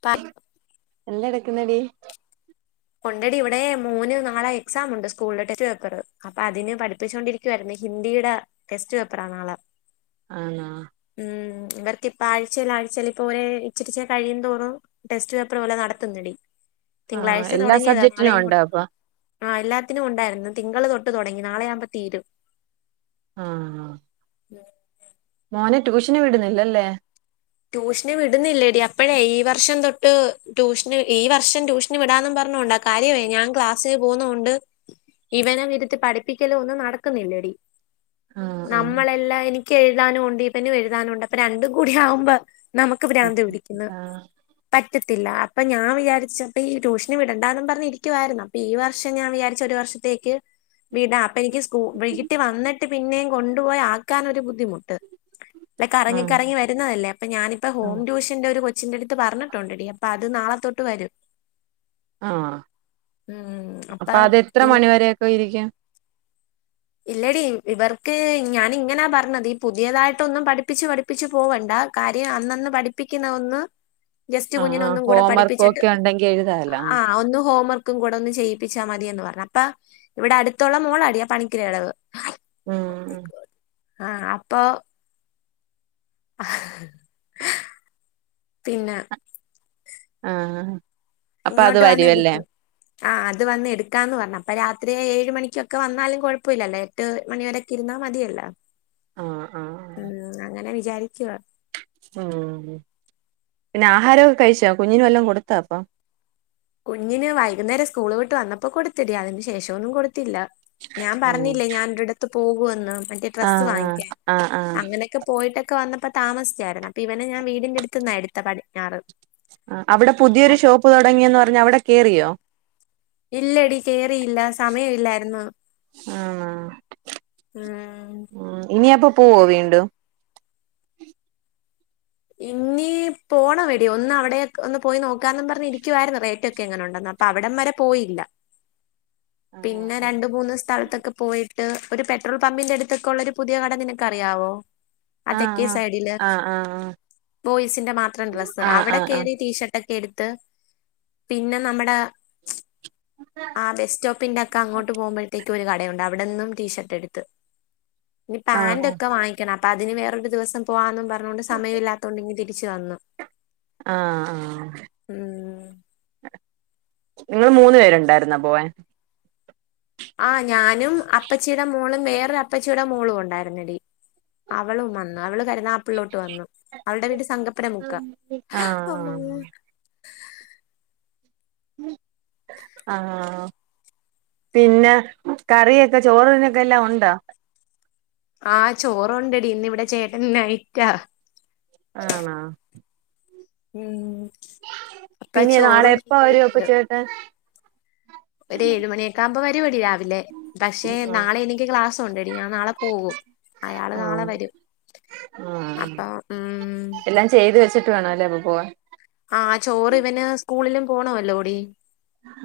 പ എ ല്ല ടക്കുന്ന ടീ ഉണ്ടടീ ഇവിടെ മോന് നാളെ എക്സാം ഉണ്ട് സ്കൂൾല് ടെസ്റ്റ് പേപ്പറ് അപ്പൊ അതിന് പഠിപ്പിച്ചോണ്ടിരി ക്കാരുന്നേ ഹിന്ദിയുടെ ടെസ്റ്റ് പേപ്പറാ നാളെ ആണോ ഉം ഇവർക്ക് ഇപ്പ ആഴ്ചേല് ആഴ്ചേല് ഇപ്പൊ ഒര് ഇച്ചിരി ച്ചിരികഴിയും തോറും ടെസ്റ്റ് പേപ്പർ പോലെ നടത്തുന്നടി ആ തിങ്കളാഴ്ച എല്ലാ തുടങ്ങിയതാ സബ്ജക്റ്റിനും നാളെയും കൂ ഉണ്ടോ അപ്പൊ ആ എല്ലാത്തിനും ഉണ്ടായിരുന്നു തിങ്കൾ തൊട്ട് തുടങ്ങി നാളെയാവു മ്പോതീരും ആഹ് മോന് ട്യൂഷന് വിടുന്നില്ലല്ലേ ട്യൂഷന് വിടുന്നില്ല ടീ അപ്പഴേ ഈ വർഷം തൊട്ട് ട്യൂഷന് ഈ വർഷം ട്യൂഷ ന് വിടാന്നും പറഞ്ഞോണ്ടാ കാര്യമായി ഞാൻ ക്ലാസ് പോന്നോണ്ട് ഇവനം ഇരുത്തി പഠിപ്പിക്കലോ ഒന്നും നടക്കുന്നില്ലടി. ആ ആ നമ്മളെല്ലാം എനിക്ക് എഴുതാനും ഉണ്ട് ഇപ്പനും എഴുതാനുണ്ട് അപ്പൊ രണ്ടും കൂടി ആവുമ്പോ നമുക്ക് പ്രാന്ത് പിടിക്കുന്ന് ആ പറ്റത്തില്ല അപ്പൾ ഞാൻ വിചാരിച്ച് അപ്പോ ഈ ട്യൂഷന് വിടണ്ട എന്നും പറഞ്ഞിരിക്കുവാരുന്ന് അപ്പം ഈ വർഷം ഞാൻ വിചായിരിച്ച് ഒരു വർഷം ത്തേക്ക് വീടാ. അപ്പൊ എനിക്ക് സ്കൂ വൈകിട്ട് വന്നിട്ട് പിന്നെയും കൊണ്ടുപോയി ആക്കാനൊരു ബുദ്ധിമുട്ട്. [inaudible] ല്ല കറങ്ങി കറങ്ങി വരുന്നതല്ലേ. അപ്പ ഞാനിപ്പ ആ ഹോം ട്യൂഷന്റെ ഒരു കൊച്ചിന്റെടുത്ത് പറഞ്ഞിട്ടുണ്ടടി അപ്പ അത് നാളത്തൊട്ട് വരും. ആഹ് അപ്പൊ അതെത്ര ഈ മണിവരൊക്കെ ഇരിക്കും? ഇല്ലടി ഇവർക്ക് ഞാനിങ്ങനാ പറഞ്ഞത് ഈ പുതിയതായിട്ടൊന്നും പഠപ്പിച്ച് പഠിപ്പ പ്പിച്ച് പോവണ്ട കാര്യം അന്നന്ന് പഠിപ്പിക്കുന്ന ഒന്ന് [inaudible] ജസ്റ്റ് കുഞ്ഞിന് ആ ഒന്നും കൂടെ ഹോം വർക്കും പഠിപ്പിച്ചിട്ട് ഒക്കെ ഉണ്ടെങ്കി എഴുതാലോ ആ ഒന്ന് ഹോംവർക്ക് ക്കും കൂടെ ഒന്ന് ചെയ്യിപ്പിച്ചാ മതിയന്ന് പറഞ്ഞു. അപ്പ ഇവിടെ അടുത്തുള്ള മോളാടി ആ പണിക്കര കടവ് ഉം ആഹ് അപ്പൊ പിന്നെ ആഹ്. അപ്പൊ അത് വരുവല്ലേ. ആഹ് അത് വന്നെടുക്കാന്ന് പറഞ്ഞു അപ്പൊ രാത്രി ഏഴ് മണിക്കൊക്കെ വന്നാലും കുഴപ്പമില്ലല്ലോ എട്ട് മണി വരെ തിരുന്നാ മതിയല്ലോ. ആ ആ ഉം അങ്ങനെ വിചാരിക്കുവ. ഉ. പിന്നെ ആഹാരമൊക്കെ കഴിച്ചോ, കുഞ്ഞിന് വല്ലോം കൊടുത്താ അപ്പൊ? കുഞ്ഞിന് വൈകുന്നേരം സ്കൂള് വിട്ട് വന്നപ്പോ കൊടുത്തെടി, അതിന് ശേഷം ഒന്നും കൊടുത്തില്ല. ഞാൻ ഉം പറഞ്ഞില്ലേ ഞാനൊരിടത്ത് പോകുവന്ന്, മറ്റേ ആ ഡ്രസ്സ് ആ വാങ്ങിക്കാൻ. ആ ആ അങ്ങനെക്കെ പോയിട്ടൊക്കെ വന്നപ്പോ താമസിച്ചാരുന്ന് അപ്പൊ ഇവനെ ഞാൻ വീടിന്റടുത്തുന്നാ എടുത്തെ പടിഞ്ഞാറ്. ആഹ് അവിടെ പുതിയൊരു ഷോപ്പ് തുടങ്ങിയന്ന് പറഞ്ഞ് അവിടെ കേറിയോ? ഇല്ലടി കേറിയില്ല സമയം ഇല്ലാരുന്ന്. ആണോ ഉം. ഉം ഇനി അപ്പൊ പോവോ വീണ്ടും? ഇന്നീ പോണവടി ഒന്ന് അവിടെ ഒന്ന് പോയി നോക്കാന്ന് പറഞ്ഞിരിക്കുവാരുന്ന് റേറ്റ് ഒക്കെ എങ്ങനെ ഉണ്ടന്ന് അപ്പൊ അവിടം വരെ പോയില്ല. [inaudible] ആഹ് പിന്ന രണ്ട്മൂന്ന് സ്ഥലത്തൊക്കൊ പോയി പോയിട്ട്.. ഒരു പെട്രോൾ പമ്പിന്റടുത്തൊക്കെള്ളൊരു പുതിയ കട നിനക്കറിയാവോ? അതെക്കെ സൈഡില് ആഹ് ആഹ് ആഹ് ബോയ്സിന്റെ മാത്രം ഡ്രസ്സ്, ആഹ് അവിടെ ആഹ് ആഹ് കേറി ടീഷർട്ടക്കെ എടുത്ത്, പിന്നെ നമ്മട മ്മ്ച് ആ ബസ്സ്റ്റോപ്പിന്റക്ക അങ്ങോട്ട് പോകുമ്പഴത്തേക് അവിടെന്നും ടീഷർട്ട് എട്ത്ത്. ഇനി ആഹ് ഫന്റ് ആഹ് ഒക്കെ വാങ്ങിക്കണം ക്കണം. അപ്പ അതിന് വേറൊരു അപ്പോ വേറെ ദിവസം പോവാന്നും പറഞ്ഞോണ്ട് സമയവില്ലാത്തോണ്ട് ഇങ്ങ് തിരിച്ച് വന്ന്. ആഹ്.. ആഹ്. ഞങ്ങൾ മൂന്ന്പേരൊണ്ടാരുന്നാ പോകാൻ? ആ ഞാനും.. അപ്പച്ചിട മോളും വേറോരളും അപ്പച്ചിടെ മോളുവൊണ്ടാരുന്നടി അവളും വന്ന്. അവള് കരിനാഗ പള്ളിയിൽ നിന്ന് അവൾടെ വീട് സങ്കപ്പന മുക്കാ. ആഹ് അമ്മേ ആഹ് പിന്ന കറിയൊക്ക! ചോറ്നോക്കെ എല്ലാതും ഉണ്ടോ ആഹ് ചോറുണ്ടടി ഇന്ന് ഇവിടെ ചേട്ടന് നൈറ്റാ. ആണോ മ്മ് പിന്നെ നാളെ ഉപ്പ വരും അപ്പൊ ഉണ്ട്. ചേട്ടൻ? ഒരു ഏഴ് മണിയൊക്കാകുമ്പോ വരുവെടി രാവിലെ. പക്ഷെ... ആഹ് നാളെ എനിക്ക് ക്ലാസ്സൊണ്ടെടി ഞാൻ നാളെ പോകും. അയാള് നാളെ ആഹ് വരും. ആഹ് അപ്പോ ഉം - എല്ലാം ചെയ്ത് വെച്ചിട്ട് വേണം അല്ലെ അപ്പൊ പോവാൻ. ആഹ് ചോറിവന് സ്കൂളിലും പോണവല്ലോടി.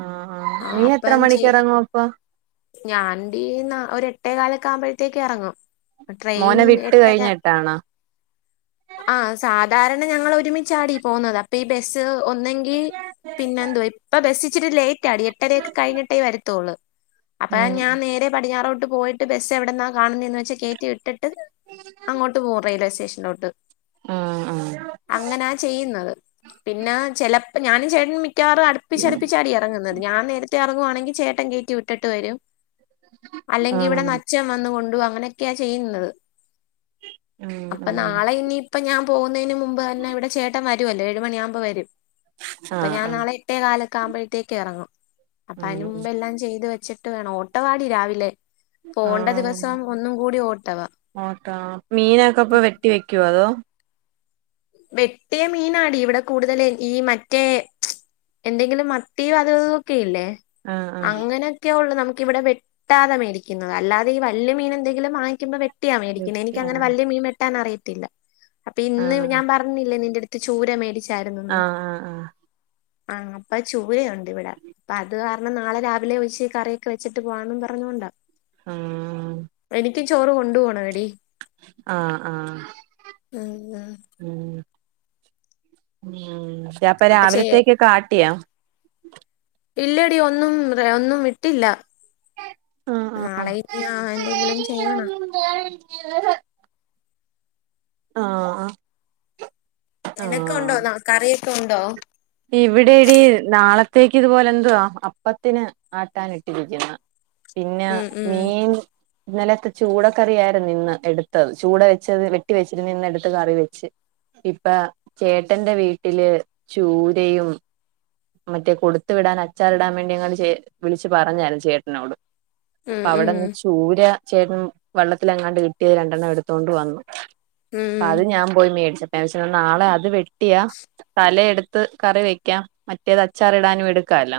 ആ ആ നീ എത്ര മണിക്കെറങ്ങുവ പ്പൊ? ഞാൻടി ഒരെട്ടേകാലൊക്കാകുമ്പോഴത്തേക്ക് എറങ്ങും. മോന വിട്ട് കഴിഞ്ഞട്ടാണാ ആ സാധാരണ ഞങ്ങളൊരുമിച്ചാടി പോകുന്നത് അപ്പൊ ഈ ബസ്സ് ഒന്നങ്കിൽ ഈ പിന്നന്തുവാ ഇപ്പോ അപേക്ഷിച്ചു ലേറ്റ് ആടി എട്ടരയൊക്കെ കഴിഞ്ഞിട്ടേ വരത്തോള്ള്. അപ്പെ ഉം ഞാൻ നേരെ പടിഞ്ഞാറോട്ട് പോയിട്ട് ബസ് എവിടന്നാ കാണുന്നന്നെച്ചാ കേറ്റി വിട്ടിട്ട് അങ്ങോട്ട് പോകും റെയിൽവേ സ്റ്റേഷനിലോട്ട്. ആഹ് അങ്ങനാ ചെയ്യുന്നത്. പിന്നാ ചെലപ്പോൾ ഞാനും ചേട്ടനുമിക് ക്കവാറും അടുപ്പിച്ചടുപ്പിചാണ് ഇറങ്ങുന്നത് ഞാൻ നേരത്തെ ഇറങ്ങുവാണെങ്കി ചേട്ടൻ കേറ്റി വിട്ടട്ട് വരും ആഹ് അല്ലെങ്കിൽ ആഹ് ഇവിടെന്ന് അച്ഛൻ വന്ന് കൊണ്ടുപോവൂ അങ്ങനൊക്കെയാ ചെയ്യുന്നത്. ഉം അപ്പൊ ഉം നാളെ ഇനിയിപ്പോ ഞാൻ പോകുന്നതിന് മുമ്പ്തന്നെ ഇവിടെ ചേട്ടൻ വരും രുവല്ലോ ഏഴുമണിയാവുമ്പോ വരും. എഴു മണി ആകുമ്പോയേക്കുംവരും അപ്പൊ ഞാൻ ആഹ് ആഹ് നാള എട്ടേകാലൊക്കാവുമ്പോഴത്തേക്കെഇറങ്ങും അതിനു മുമ്പേല്ലാം ചെയ്ത് വെച്ചിട്ട് വേണം, ഓട്ടവാടി രാവിലെ. പോവാണ്ട ദിവസം ഒന്നുംകൂടി ഓട്ടം ആണ് അട്ടോ മീനൊക്കെപ്പ വെട്ടി വെക്കുവോ അതോ? വെട്ടിയ മീനാടി ഇവിടെ കൂടുതൽ ഈ മറ്റേ എന്തെങ്കിലും മത്തിയും അതും ഇതും ഒക്കെ ഇല്ലേ ആഹ് ആഹ് അങ്ങന ക്കേള്ളൂ നമുക്ക് ഇവിടെ വെട്ടാതെ മേടിക്കുന്നത അല്ലാതീ വല്യ മീനെന്തെങ്കിലും വാങ്ങിക്കുമ്പോ വെട്ട് ട്ടിയ മേടിക്കുന്നത് വെട്ടി എനിക്കങ്ങന ആഹ് വലിയ മീൻ വെട്ടാനറിയത്തില്ല. അപ്പൊ ഇന്ന് ആഹ് ഞാൻ പറ പറഞ്ഞില്ലേ നിന്റെ അടുത്ത് ചൂര മേടിച്ചാരുന്നന്ന്. ആഹ് ആഹ് ആ അപ്പോ ചൂര ആണ്. ഇവിട. അപ്പോ അത് കാരണം നാളെ രാവിലെ വെച്ച് കറിയൊക്കെ വെച്ചിട്ട് പോകാന്നും പറഞ്ഞൊണ്ട എനിക്ക്‌ ചോറ് കൊണ്ട് പോവണം ഡി ആഹ് ആഹ്. ആഹ് ഉം ഉം ഉം.. ഉം അപ്പ അപ്പൊ ചേ രാവിലത്തേക്കക്ക ആട്ടിയാ? ഇല്ലടി ഒന്നും ഒന്നും ഇട്ടില്ല. ആഹ് ആഹ് നാളെ ഇനി എന്തെങ്കിലും ചെയ്യണോ? [inaudible] ആഹ് ആഹ്. നിനക്കൊണ്ടോ ന കറിയൊക്കെ ഉണ്ടോ? ഇവിടെയടി നാളത്തേക്ക് ഇതുപോലെ എന്ത്വ അപ്പത്തിന് ആട്ടാനിട്ടിരിക്കുന്ന്. പിന്ന ഉം ഉം മീൻ ഇന്നലെത്തെ ചൂട കറിയായിരുന്നു നിന്ന് എടുത്തത് ചൂട വെച്ചത് വെട്ടി വെച്ചിരുന്നിന്നെടുത്ത് കറി വെച്ച്. ഇപ്പ ചേട്ടന്റെ വീട്ടില് ചൂരയും മറ്റേ കൊടുത്ത് വിടാൻ അച്ചാറി ടാൻ വേണ്ടി അങ്ങ വിളിച്ച് പറഞ്ഞാരുന്ന് ചേട്ടനോട് ഉം അപ്പൊ ഉം അവിടെന്ന് ചൂര ചേട്ടൻ വെള്ളത്തിലെങ്ങാണ്ട് കിട്ടിയത് രണ്ടെണ്ണം എടുത്തോണ്ട് വന്നു. ഉം അത് ഞാൻ പോയി മേടിച്ച് അപ്പൊ ഞൻ വിചാരിച്ച് നാളെ അത് വെട്ടിയാ തല എടുത്ത് ത്ത് കറി വെക്കാം മറ്റേത് അച്ചാറിടാനും എടുക്കാല്ലോ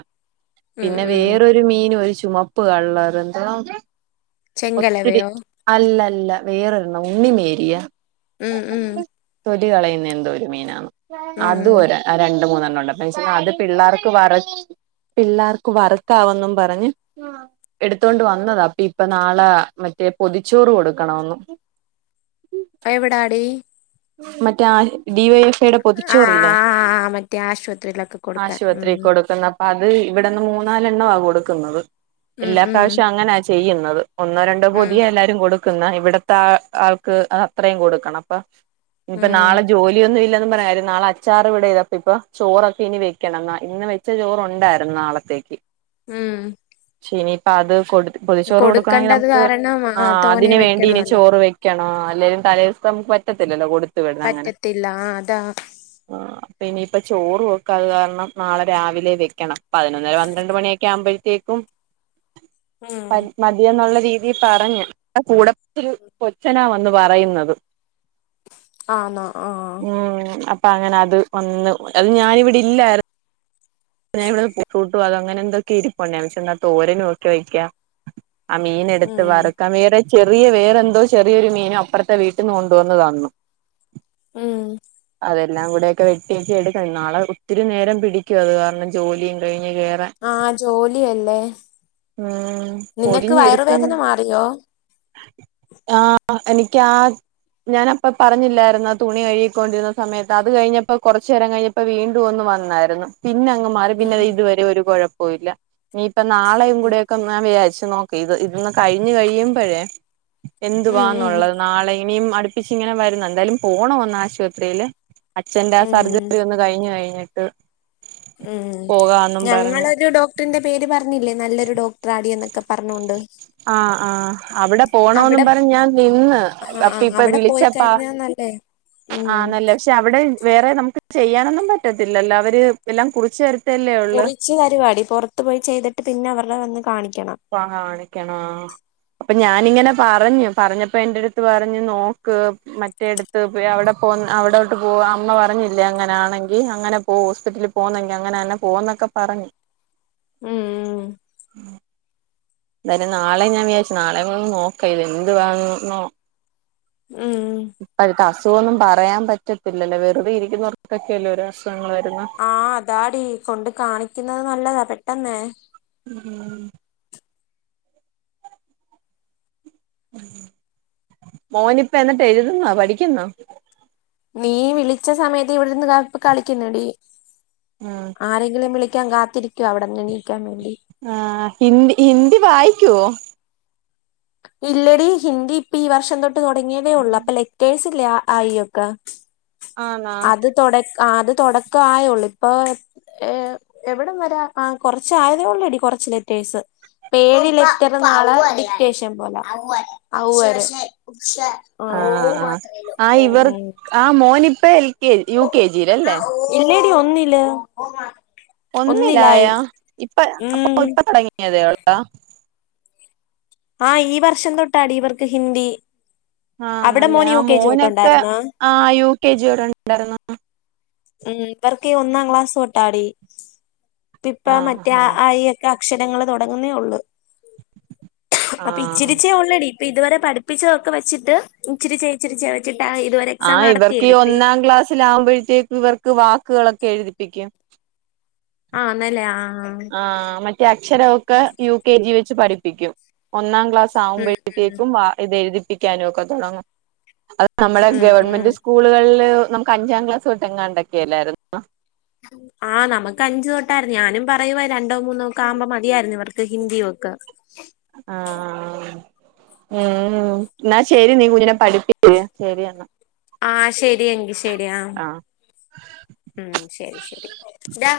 ഉം ഉം പിന്നെ ഉം വേറൊരു ഒരു മീനും ഒരു ചുമപ്പ് കള്ളറ് എന്തുവ ഒത്തിരി ചെങ്കലവയോ അല്ലല്ല വേറൊരണ്ണം ഉണ്ണി മേരിയ ഉം ഉം തൊലി കളയുന്ന എന്തോ ഒരു മീനാണ് ഉം അതും ഒരാ ആഹ് രണ്ട് മൂന്നെണ്ണം ഉണ്ട് അപ്പ ഞാ വിചാച്ച് അത് പിള്ളേർക്ക് വറ പിള്ളാർക്ക് വറക്കാവന്നും പറഞ്ഞ് എടുത്തോണ്ട് വന്നതാ അപ്പൊ ഇപ്പ നാളെ മറ്റേ പൊതിച്ചോറ് കൊടുക്കണോന്ന്. എവിടാടി? മറ്റേ ഡി വൈ എഫ് എ ടെ പൊ ആ ആ തിച്ചോറി ല്ലേ ആ മറ്റേ ആശുപത്രിയിലൊക്കെ കൊടുക്കാൻ ഉം ആശുപത്രി കൊടുക്കുന്ന അപ്പ അത് ഇവിടെന്ന് മൂന്നാലെണ്ണ ആ കൊടുക്കുന്നത് ഉം എല്ലാ ഉം പ്പ്രാ വശ്യവും അങ്ങനെ ചെയ്യുന്നത് ഒന്നോ രണ്ടോ പൊ ഉം തിയ എല്ലാരും കൊടു ക്കു ന്ന ഇവിടത്തെ ആ ആൾക്ക് ത് അത്രയും കൊടുക്കണം അപ്പൊ ഇപ്പൊ ഉം നാളെ ജോലിയൊന്നും ഇല്ല എന്ന് പറഞ്ഞുകാര്യം നാളെ അ അച്ചാറ് ഇവിടെ ഇതപ്പ ഇപ്പൊ ചോ റൊക്കെ ഇനി വെക്കണം എന്നാ ഇന്ന് വെച്ച ചോറുണ്ടായിരുന്നു നാളത്തേക്ക് ഉം പക്ഷെ ഇനിയിപ്പ അത് കൊടു പൊതിച്ചോറ് കൊടുക്കണമെങ്കിൽ കൊടുക്കണ്ടത് നമുക്ക് കാരണം ആ തോനെ അതിന് വേണ്ടി ഇനി വെക്കണല്ലോ ചോറ് വെക്ക ണോ അല്ലേലും തലേദി വസത്തെ നമുക്ക് പറ്റത്തില്ലോ കൊടു പറ്റത്തില്ല ആ അതാ ആ പിന്നയിപ്പ ചോറ് വെക്കാത് കാരണം നാളെ രാവിലെ വെക്കണം പതിനൊന്നര പന്ത്രണ്ട് മണിയൊക്കെ ആവുമ്പോത്തേക്കും ആഹ മതി എന്നുള്ള രീതിയിൽ പറഞ്ഞ് കൂടെ ഒരു കൊച്ചനാ വന്ന് പറയുന്നത് അന്നോ ആ ഉ അപ്പ അങ്ങനെ അത് വന്ന് അത് ഞാനിവിടെ ഇല്ലായി പിന്നെ ഇവിടെ ഫൂട്ടും അങ്ങനെ എന്തൊക്കെ ഇരിപ്പുണ്ട് ന്നാ വിചാരിച്ച് എന്നാൽ തോര നോക്കി വക്കാ ആ മീൻ എടുത്ത് ഉം വർക്ക വേ റെ ചെറിയ വേറെന്തോ ചെറിയൊരു മീനും അപ്പുറത്തെ വീട്ടിൽ നിന്ന് കൊണ്ട് വന്ന്‌ തന്ന്‌ ഉം അതെല്ലാം കൂടെക്കെ വെട്ടി എടുക്ക നാളെ ഒത്തിരി നേരം പിടിക്കും അത് കാരണം ജോലിയും കഴിഞ്ഞ് കേറാൻ ആഹ ജോലി യാ ല്ലെ ഉം പൊതിഞ്ഞ് എടുക്കുന്ന്‌ മാറിയോ ആഹ എനിക്കാ ഞാൻ അപ്പ പറഞ്ഞില്ലായിരുന്ന തുണി കഴുകിക്കൊണ്ടിരുന്ന സമയത്ത് അത് കഴിഞ്ഞപ്പോ കൊറച്ചു നേരം കഴിഞ്ഞ് ഇപ്പൊ വീണ്ടും ഒന്ന് വന്നായിരുന്നു പിനങ് മാറി പിന്നെ ഉം ദേ ഇതുവരെ ഒരു കുഴപ്പൊ ഇല്ല ഇനിയിപ്പ നാളെയും കൂടെക്കെഞാൻ വിചാരിച്ചു നോ ക്കി ഇത് ഇതൊന്ന് കഴിഞ്ഞു കഴിയുമ്പഴേ ഉം ഉം എന്തുവാന്നുള്ളത് നാളെ ഇനി യും അടു പ്പിച്ച് ഇങ്ങനെ വരുന്നു എന്തായാലും പോണം ഒന്ന്‌ ആശുപത്രിയില് അച്ഛന്റെ ആ ഉം സർജറി ഒന്ന് കഴിഞ്ഞു കഴിഞ്ഞിട്ട് ആഹ് ഉം പറഞ്ഞ് ഞങ്ങളൊരു ഡോ ഡോക്ടറിന്റെ പേര് പറഞ്ഞില്ലേ നല്ലൊരു ഡോക്ടറാടി എന്നൊക്കെ പറഞ്ഞോണ്ട് ആഹ ആഹ അവിടെ പോണോ ന്ന് അവിടെ പറഞ്ഞ് ഞാൻ നിന്ന് അപ്പ ഇപ്പ വിളിച്ചപ്പ ഇന്ന ല്ലേ ഉം പക്ഷെ അവിടെ വേറെ നമുക്ക് ചെയ്യാനൊന്നും പറ്റത്തില്ലല്ലോ അവര് എല്ലാം കുറിച്ച് തര ത്തല്ലേ ഉള്ള് കുറിച്ച് തരുവാടി പുറത്ത് പോയി ചെയ്തിട്ട് പിന്നെ അവരുടെ വന്ന് കാണിക്കണം പ്പ കാണിക്കണം അപ്പൊ ഞാാനിങ്ങനെ പറ ഞ്ഞ് പറഞ്ഞപ്പോ എന്റടുത്ത് പറഞ്ഞു നോക്ക് മ ക് ട്ട റ ടുത്ത് അവിടെ പോ അവിടോ ട്ട് പോവാ അമ്മ പറഞ്ഞില്ലേ അങ്ങനാ ണെങ്കിൽ അങ്ങനെ പോഹോസ്പിറ്റലിൽ പോന്നെങ്കി അങ്ങനെ തന്നെ പോന്നൊക്കെ പറഞ്ഞു ഉം ഉം എന്തായാലും നാളെ ഞാൻ വിചാരിച്ചു നാളെ കൂടെ ഒന്ന് നോക്ക ഇത് എന്ത് വാണെന്നോ ഉം ഇപ്പഴത്ത അസുഖോന്നും പറയാൻ പറ്റത്തില്ലല്ലോ വെറുതെ ഇരിക്കുന്നവർക്കൊക്കെയല്ല ഒരേ അസുഖങ്ങൾ വരുന്ന ആഹ അതാടി കൊണ്ട് കാണിക്കുന്നത് നല്ലതാ പെട്ടെന്നേ ഉം മോനിപ്പ എന്നിട്ട് എഴുതുന്നോ പഠിക്കുന്നോ നീ വിളിച്ച സമയത്ത് ഇവിടെന്ന് ക കളിക്കുന്നടി ഉം ആരെങ്കിലും വിളിക്കാൻ കാത്തിരിക്കുവാ അവിടെന്നണിക്കാൻ വേണ്ടി ആഹ് ഹിന്ദി ഹിന്ദി വായിക്കുവോ ഇല്ലടി ഹിന്ദി ഇപ്പൊ ഈ വർഷം തൊട്ട് തുടങ്ങിയതേ ഉള്ളൂ അപ്പൊ ലെറ്റേഴ്സ് അയൊക്കെ ആന്നാ അത് തൊട അത് തൊട ക്കായള്ളൂ ഇപ്പൊ ഏ എവിടം വരാ ആ കൊറച്ച് ആയതേ ഉള്ളടി കൊറച്ച് ലെറ്റേഴ്സ് ഏഴ് ലെറ്ററ് നാളെ ഡിക്റ്റേഷം ഔ വരെ ഓമാത്ര ഉള്ളൂ ആ മോനി ഇപ്പ എൽ കെ യു കെ ജിയിലല്ലേ ഇല്ലടി ഒന്നില് ഒന്നിലായി ഒന്നിലായോ ഇപ്പ അപ്പൊ ഉം ഇപ്പ തുടങ്ങിയതേ ഉള്ളാ ആഹ് ഈ വർഷം തൊട്ടാടി ഇവർക്ക് ഹിന്ദി ആഹ് അവിടെ നല്ലേ മോൻ ആ യു കെ ജി മോനൊക്കെ തൊട്ടുണ്ടായിരുന്നോ ആ യു കെ ജിോടെണ്ടായിരുന്നു ഉം ഇവർക്ക് ഒന്നാം ക്ലാസ് തൊട്ടാടി പിപ്പ ആഹ് മറ്റേ ആഹ് ആയി യൊക്കെ അക്ഷരങ്ങള് തുൊടങ്ങുന്നേ ഉള്ളു അപ്പൊ ആഹ് ഇച്ചിരിച്ചേ ഒള്ളൂടി ഇപ്പൊ ഇതുവരെ പഠിപ്പിച്ചതൊക്കെ വെച്ചിട്ട് ഇച്ചിരി ചെ ചിരിച്ച വെച്ചിട്ട് ഇതുവരെ എക്സാം നടത്തിയതിട്ട് ന്നിലാകുമ്പോഴത്തേക്കും ഇവർക്ക് വാക്കുകളൊക്കെ എഴുതിപ്പിക്കും ആഹ് നല്ലേ ആ ആഹ് മറ്റേ അക്ഷരമൊക്കെ യു കെ ജി വെച്ച് പഠിപ്പിക്കും ഒന്നാം ക്ലാസ് ഉം സാമ്പഴത്തേക്കും ഉം ഇത് എഴുതിപ്പിക്കാനും ഒക്കെ തുടങ്ങും അത് നമ്മുടെ ഉം ഗവൺമെന്റ് ഉം സ്കൂളുകളില് നമുക്ക് അഞ്ചാം ക്ലാസ് തട്ടെങ്ങാണ്ടക്കെല്ലായിരുന്നു ആഹ നമുക്ക് അഞ്ചു തൊട്ടായിരുന്നു ഞാനും പറയുമായിരുന്നു രണ്ടോ മൂന്നോ ഒക്കെ ആവുമ്പോ മതിയായിരുന്നു ഇവർക്ക് ഹിന്ദിയും ഒക്കെ ആഹ് ഉം എന്നാ ശരി നീ കുഞ്ഞിനെ പഠിപ്പി ശരി എന്ന ആഹ് ശരിയങ്കി ശരി ആഹ് ഉം ശരി ശരി ഡാ